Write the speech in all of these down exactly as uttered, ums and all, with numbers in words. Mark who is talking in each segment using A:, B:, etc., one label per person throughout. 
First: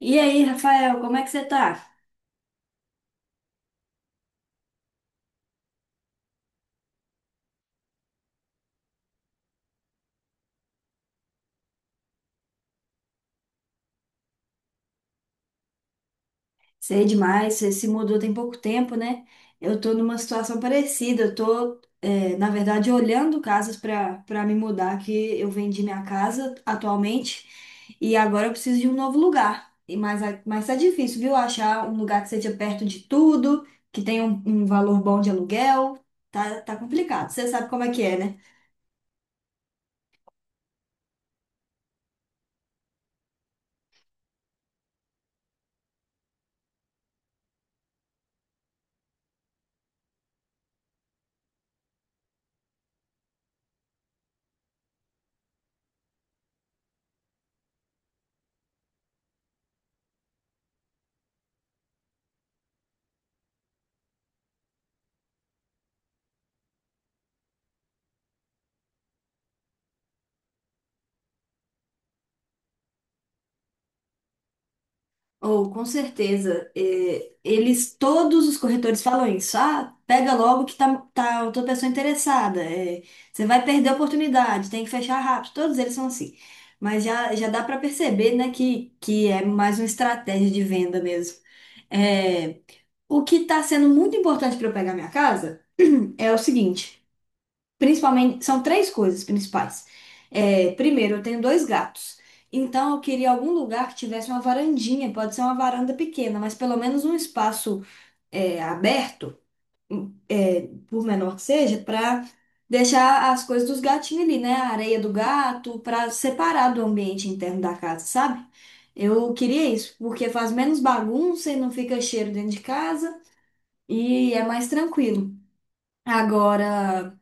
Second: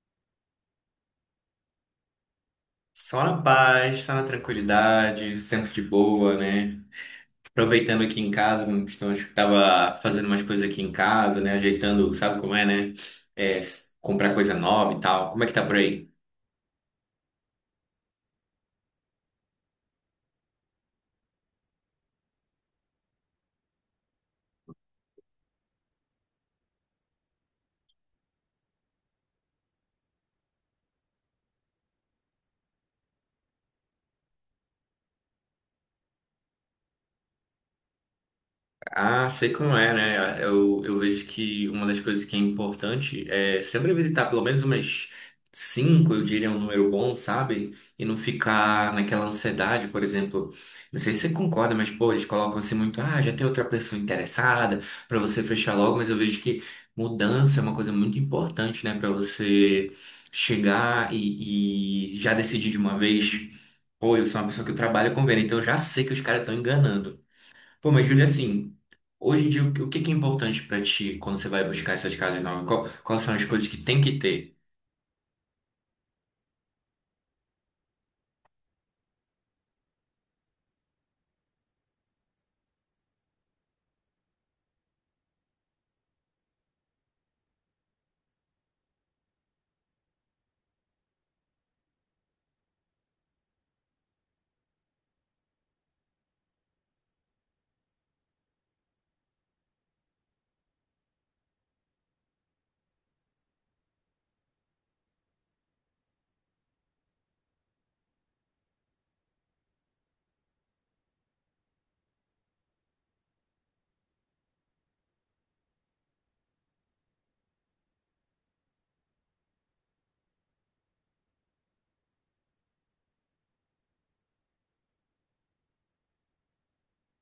A: E aí, Rafael, como é que você tá?
B: Só na paz, só na tranquilidade, sempre de boa, né? Aproveitando aqui em casa, como estamos, tava fazendo umas coisas aqui em casa, né? Ajeitando, sabe como é, né? É, s- comprar coisa nova e tal. Como é que tá por aí?
A: Sei demais, você se mudou tem pouco tempo, né? Eu tô numa situação parecida, eu tô, é, na verdade, olhando casas para para me mudar, que eu vendi minha casa atualmente e agora eu preciso de um novo lugar. E mas, a- mas tá difícil, viu? Achar um lugar que seja perto de tudo, que tenha um, um valor bom de aluguel, tá, tá complicado. Você sabe como é que é, né?
B: Ah, sei como é, né? Eu, eu vejo que uma das coisas que é importante é sempre visitar pelo menos umas cinco, eu diria, um número bom, sabe? E não ficar naquela ansiedade, por exemplo. Não sei se você concorda, mas, pô, eles colocam assim muito, ah, já tem outra pessoa interessada, pra você fechar logo, mas eu vejo que mudança é uma coisa muito importante, né? Pra você chegar e, e já decidir de uma vez. Pô, eu sou uma pessoa que eu trabalho com venda, então eu já sei que os caras estão enganando. Pô, mas Júlia, assim, hoje em dia, o que o que que é importante pra ti quando você vai buscar essas casas novas? Qual- quais são as coisas que tem que ter?
A: Ou, com certeza, é, eles, todos os corretores falam isso. Ah, pega logo que tá, tá outra pessoa interessada. É, você vai perder a oportunidade, tem que fechar rápido. Todos eles são assim. Mas já, já dá para perceber, né, que, que é mais uma estratégia de venda mesmo. É, o que está sendo muito importante para eu pegar minha casa hum, é o seguinte. Principalmente, são três coisas principais. É, primeiro, eu tenho dois gatos. Então, eu queria algum lugar que tivesse uma varandinha. Pode ser uma varanda pequena, mas pelo menos um espaço é, aberto, é, por menor que seja, para deixar as coisas dos gatinhos ali, né? A areia do gato, para separar do ambiente interno da casa, sabe? Eu queria isso, porque faz menos bagunça e não fica cheiro dentro de casa e é mais tranquilo. Agora.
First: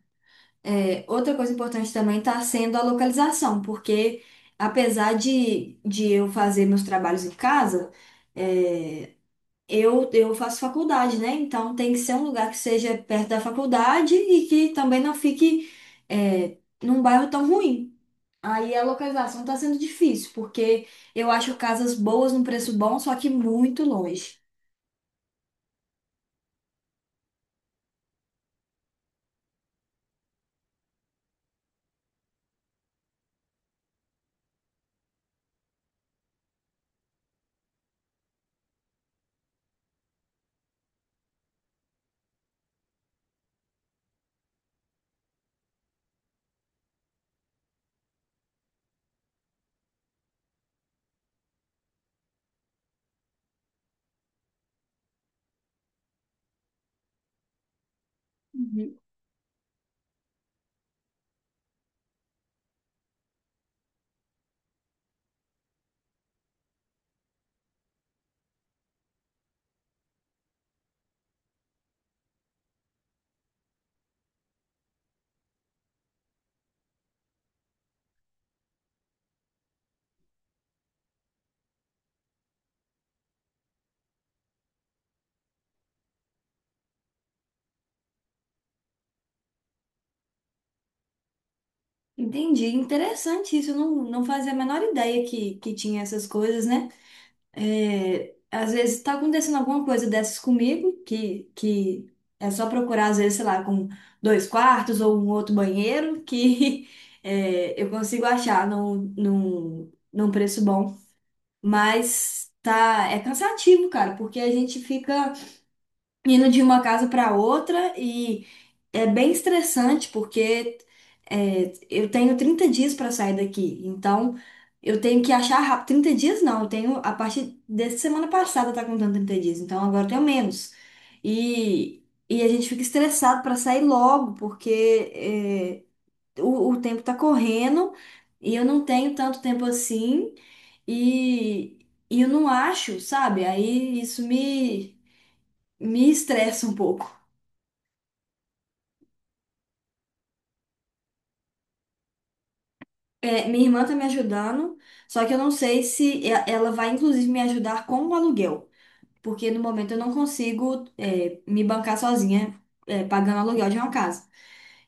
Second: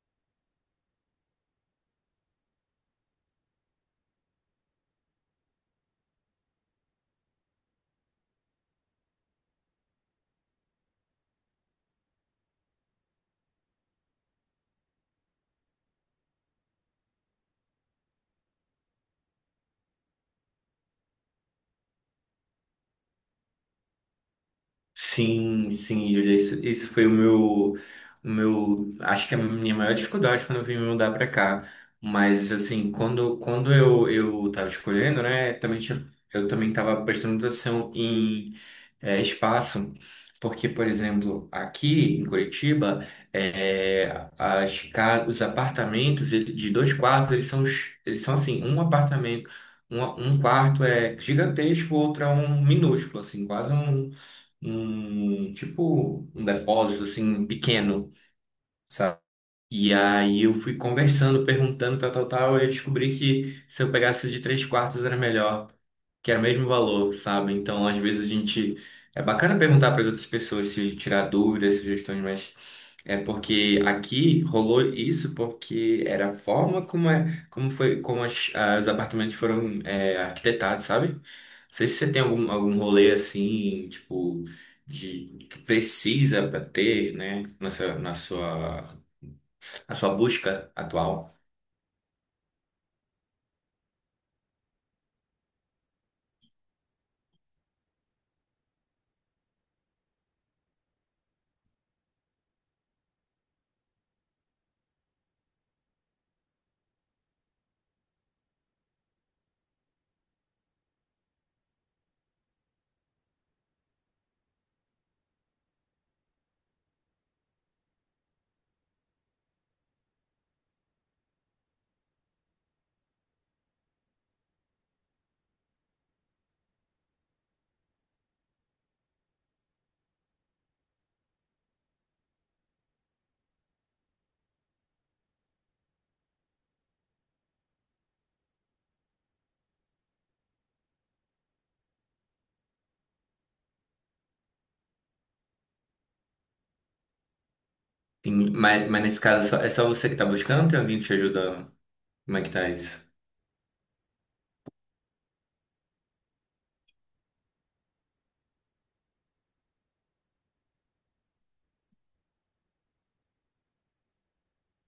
A: É, outra coisa importante também está sendo a localização, porque apesar de, de eu fazer meus trabalhos em casa, é, eu, eu faço faculdade, né? Então tem que ser um lugar que seja perto da faculdade e que também não fique, é, num bairro tão ruim. Aí a localização está sendo difícil, porque eu acho casas boas num preço bom, só que muito longe.
B: Sim, sim, Júlia, isso, isso foi o meu, o meu, acho que é a minha maior dificuldade quando eu vim me mudar pra cá. Mas, assim, quando, quando eu, eu tava escolhendo, né, também tinha, eu também tava prestando atenção em é, espaço, porque, por exemplo, aqui em Curitiba, é, as ca- os apartamentos ele- de dois quartos, eles são, os- eles são assim, um apartamento, um, um quarto é gigantesco, o outro é um minúsculo, assim, quase um, um tipo um depósito assim pequeno.
A: Uhum.
B: E aí eu fui conversando, perguntando, tal, tal, tal, e eu descobri que se eu pegasse de três quartos era melhor, que era o mesmo valor, sabe? Então, às vezes a gente. É bacana perguntar para as outras pessoas se tirar dúvidas, sugestões, mas é porque aqui rolou isso porque era a forma como, é, como foi, como as, ah, os apartamentos foram é, arquitetados, sabe? Não sei se você tem algum, algum rolê assim, tipo, de que precisa para ter, né, na sua, na sua a sua busca atual.
A: Entendi, interessante isso. Eu não, não fazia a menor ideia que, que tinha essas coisas, né? É, às vezes está acontecendo alguma coisa dessas comigo, que, que é só procurar, às vezes, sei lá, com dois quartos ou um outro banheiro, que é, eu consigo achar num, num, num preço bom. Mas tá, é cansativo, cara, porque a gente fica indo de uma casa para outra é bem estressante porque é, eu tenho trinta dias para sair daqui. Então, eu tenho que achar rápido. Trinta dias não, eu tenho a partir dessa semana passada tá contando trinta dias. Então, agora eu tenho menos. E, e a gente fica estressado para sair logo porque é, o, o tempo tá correndo e eu não tenho tanto tempo assim e, e eu não acho, sabe? Aí isso me, me estressa um pouco.
B: Tem- mas, mas nesse caso, é só- é só você que tá buscando? Tem alguém que te ajuda? Como é que tá isso?
A: É, minha irmã tá me ajudando, só que eu não sei se e- ela vai, inclusive, me ajudar com o aluguel, porque no momento eu não consigo, é, me bancar sozinha, é, pagando aluguel de uma casa.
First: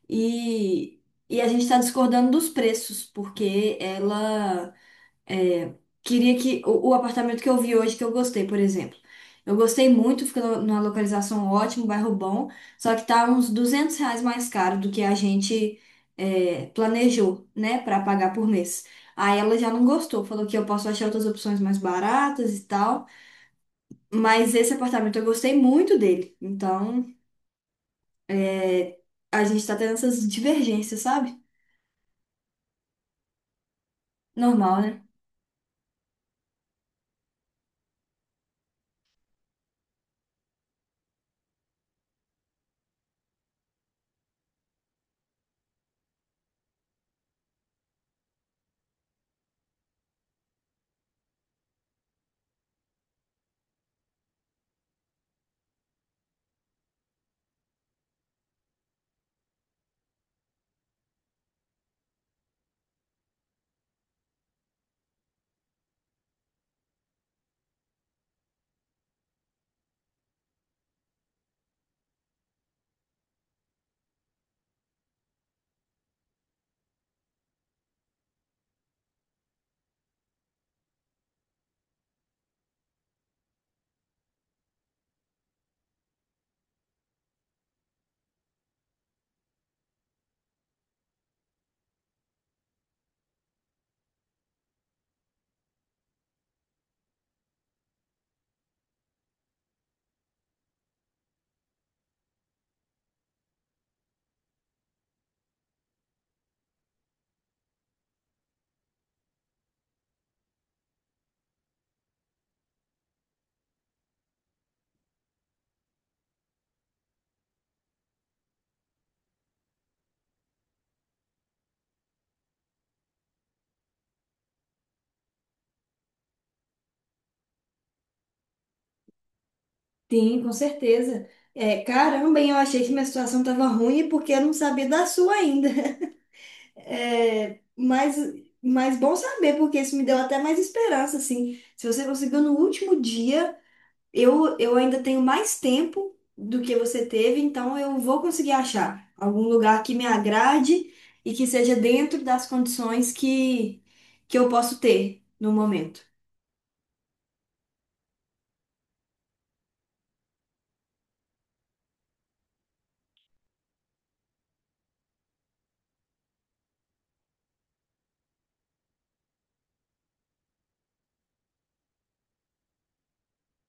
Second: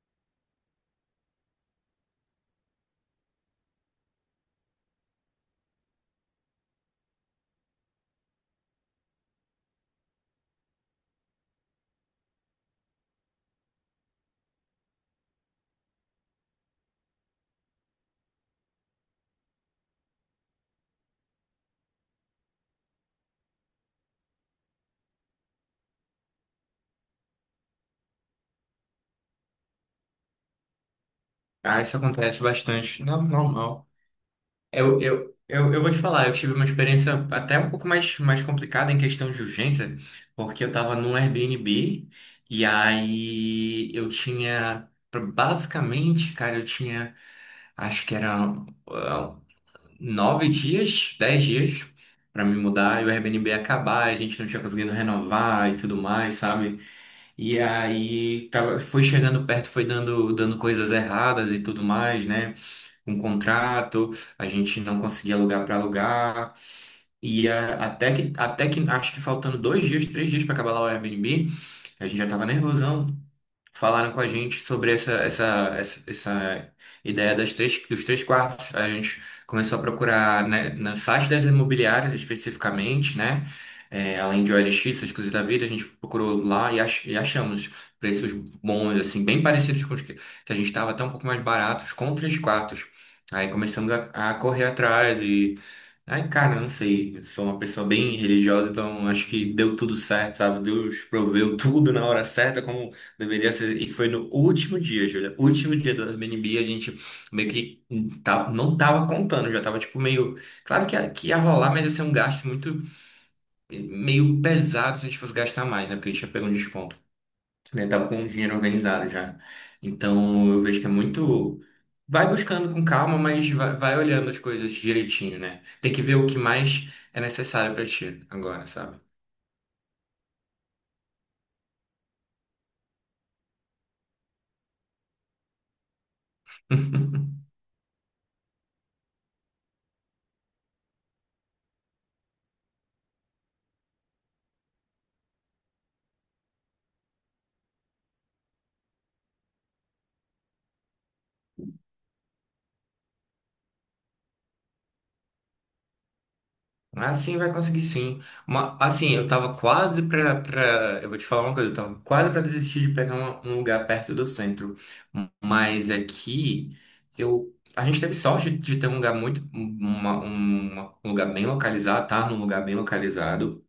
A: E, e a gente tá discordando dos preços, porque ela. É, Queria que o, o apartamento que eu vi hoje, que eu gostei, por exemplo. Eu gostei muito, fica no- numa localização ótima, um bairro bom, só que tá uns duzentos reais mais caro do que a gente é, planejou, né, para pagar por mês. Aí ela já não gostou, falou que eu posso achar outras opções mais baratas e tal, mas esse apartamento eu gostei muito dele. Então, é, a gente tá tendo essas divergências, sabe?
B: Ah, isso acontece bastante. Não, normal.
A: Normal,
B: Eu,
A: né?
B: eu, eu, eu vou te falar, eu tive uma experiência até um pouco mais, mais complicada em questão de urgência, porque eu tava num Airbnb e aí eu tinha, basicamente, cara, eu tinha, acho que era ah, nove dias, dez dias para me mudar e o Airbnb acabar, a gente não tinha conseguido renovar e tudo mais, sabe? E aí tava, foi chegando perto, foi dando, dando coisas erradas e tudo mais, né? Um contrato, a gente não conseguia alugar para alugar. E ah, até que, até que, acho que faltando dois dias, três dias para acabar lá o Airbnb, a gente já tava nervosão falaram com a gente sobre essa, essa, essa, essa ideia das três, dos três quartos. A gente começou a procurar, né, no site das imobiliárias especificamente, né? É, além de O L X, essas coisas da vida, a gente procurou lá e, ach, e achamos preços bons, assim, bem parecidos com os que, que a gente estava, até um pouco mais baratos, com três quartos. Aí começamos a, a correr atrás e. Ai, cara, não sei. Eu sou uma pessoa bem religiosa, então acho que deu tudo certo, sabe? Deus proveu tudo na hora certa, como deveria ser, e foi no último dia, Júlia. Último dia do Airbnb, a gente meio que tá- não tava contando, já tava tipo meio. Claro que, ia- que ia rolar, mas ia ser um gasto muito meio pesado se a gente fosse gastar mais, né? Porque a gente já pegou um desconto. Né? Tava com o dinheiro organizado já. Então eu vejo que é muito. Vai buscando com calma, mas vai, vai olhando as coisas direitinho, né? Tem que ver o que mais é necessário pra ti agora, sabe?
A: Sim, com certeza. É, caramba, hein, eu achei que minha situação estava ruim porque eu não sabia da sua ainda. É, mas, mas bom saber, porque isso me deu até mais esperança, assim. Se você conseguiu no último dia, eu, eu ainda tenho mais tempo do que você teve, então eu vou conseguir achar algum lugar que me agrade e que seja dentro das condições que, que eu posso ter no momento.
B: Ah, sim, vai conseguir sim. Uma- assim, eu tava quase pra, pra. Eu vou te falar uma coisa, eu tava quase pra desistir de pegar uma- um lugar perto do centro. Mas aqui, eu. A gente teve sorte de ter um lugar muito. uma- uma- um lugar bem localizado, tá? Num lugar bem localizado.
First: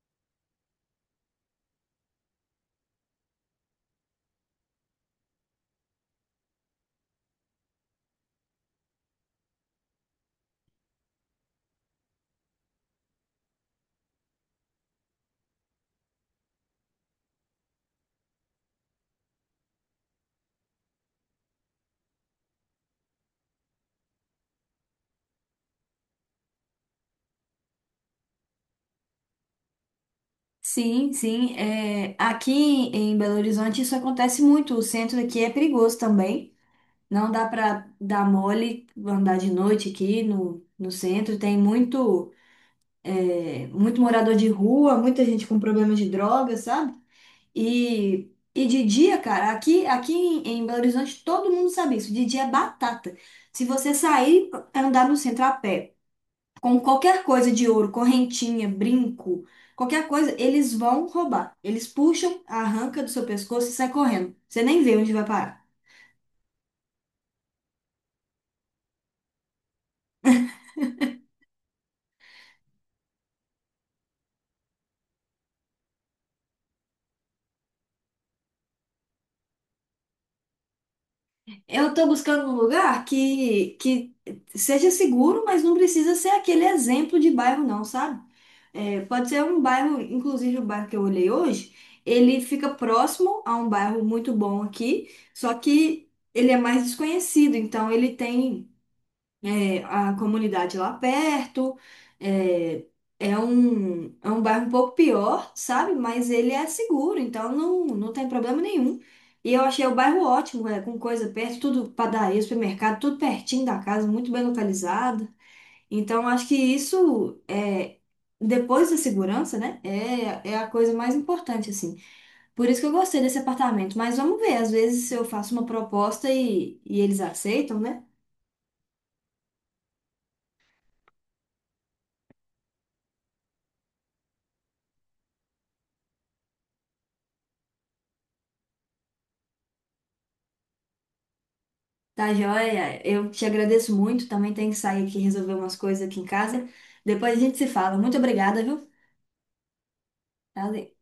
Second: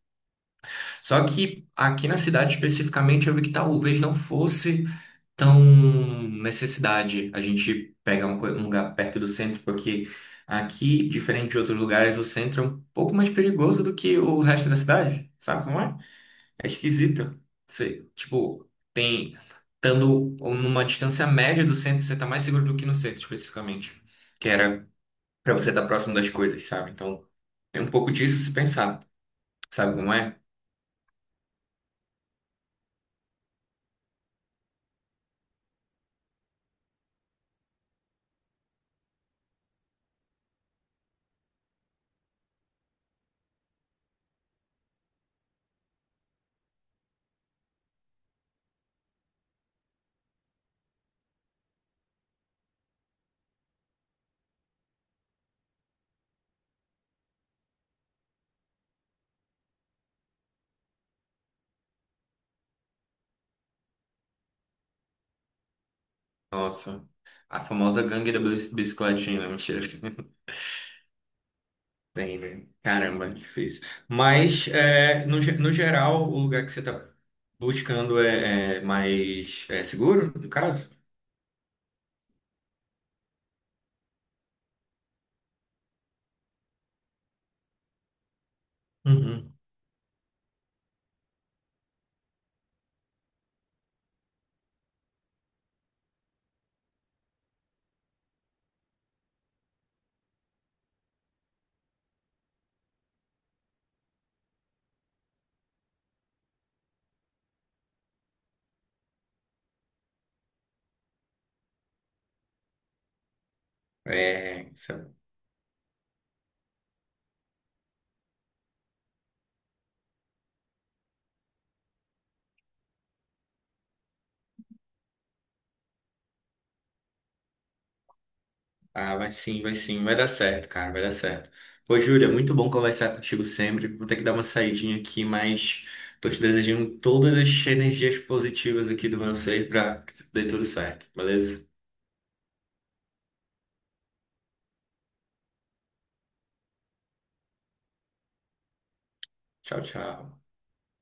B: Só que aqui na cidade especificamente, eu vi que talvez não fosse tão necessidade a gente pegar um, co- um lugar perto do centro, porque aqui, diferente de outros lugares, o centro é um pouco mais perigoso do que o resto da cidade, sabe como é? É esquisito. Você, tipo, tem, estando numa distância média do centro, você tá mais seguro do que no centro, especificamente, que era pra você estar próximo das coisas, sabe? Então, tem um pouco disso se pensar, sabe como é?
A: Sim, sim. É, aqui em Belo Horizonte isso acontece muito. O centro aqui é perigoso também. Não dá para dar mole, andar de noite aqui no, no centro. Tem muito, é, muito morador de rua, muita gente com problema de drogas, sabe? E, e de dia, cara, aqui, aqui em, em Belo Horizonte todo mundo sabe isso. De dia é batata. Se você sair, andar no centro a pé com qualquer coisa de ouro, correntinha, brinco, qualquer coisa, eles vão roubar. Eles puxam, arranca do seu pescoço e sai correndo. Você nem vê onde vai parar.
B: Nossa, a famosa gangue da bis- bicicletinha, né? Mentira. Tem, velho. Caramba, difícil. Mas, é, no, ge- no geral, o lugar que você está buscando é, é, mais é seguro, no caso?
A: Eu tô buscando um lugar que, que seja seguro, mas não precisa ser aquele exemplo de bairro, não, sabe? É, pode ser
B: Uhum.
A: um bairro, inclusive o bairro que eu olhei hoje, ele fica próximo a um bairro muito bom aqui, só que ele é mais desconhecido, então ele tem é, a comunidade lá perto. É, é um, é um bairro um pouco pior, sabe? Mas ele é seguro, então não, não tem problema nenhum. E eu achei o bairro ótimo, é, com coisa perto, tudo padaria, supermercado, tudo pertinho da casa, muito bem
B: É, isso-
A: localizado. Então acho que isso é. Depois da segurança, né? É, é a coisa mais importante, assim. Por isso que eu gostei desse apartamento. Mas vamos ver, às vezes eu faço uma proposta e, e eles aceitam, né?
B: ah, vai sim, vai sim, vai dar certo, cara, vai dar certo. Pô, Júlia, muito bom conversar contigo sempre. Vou ter que dar uma saidinha aqui, mas tô te desejando todas as energias positivas aqui do meu ser para que dê tudo certo, beleza?
A: Tá joia? Eu te agradeço muito. Também tenho que sair aqui e resolver umas coisas aqui em casa. Depois a gente se fala. Muito obrigada, viu?
B: Tchau, tchau.
A: Valeu.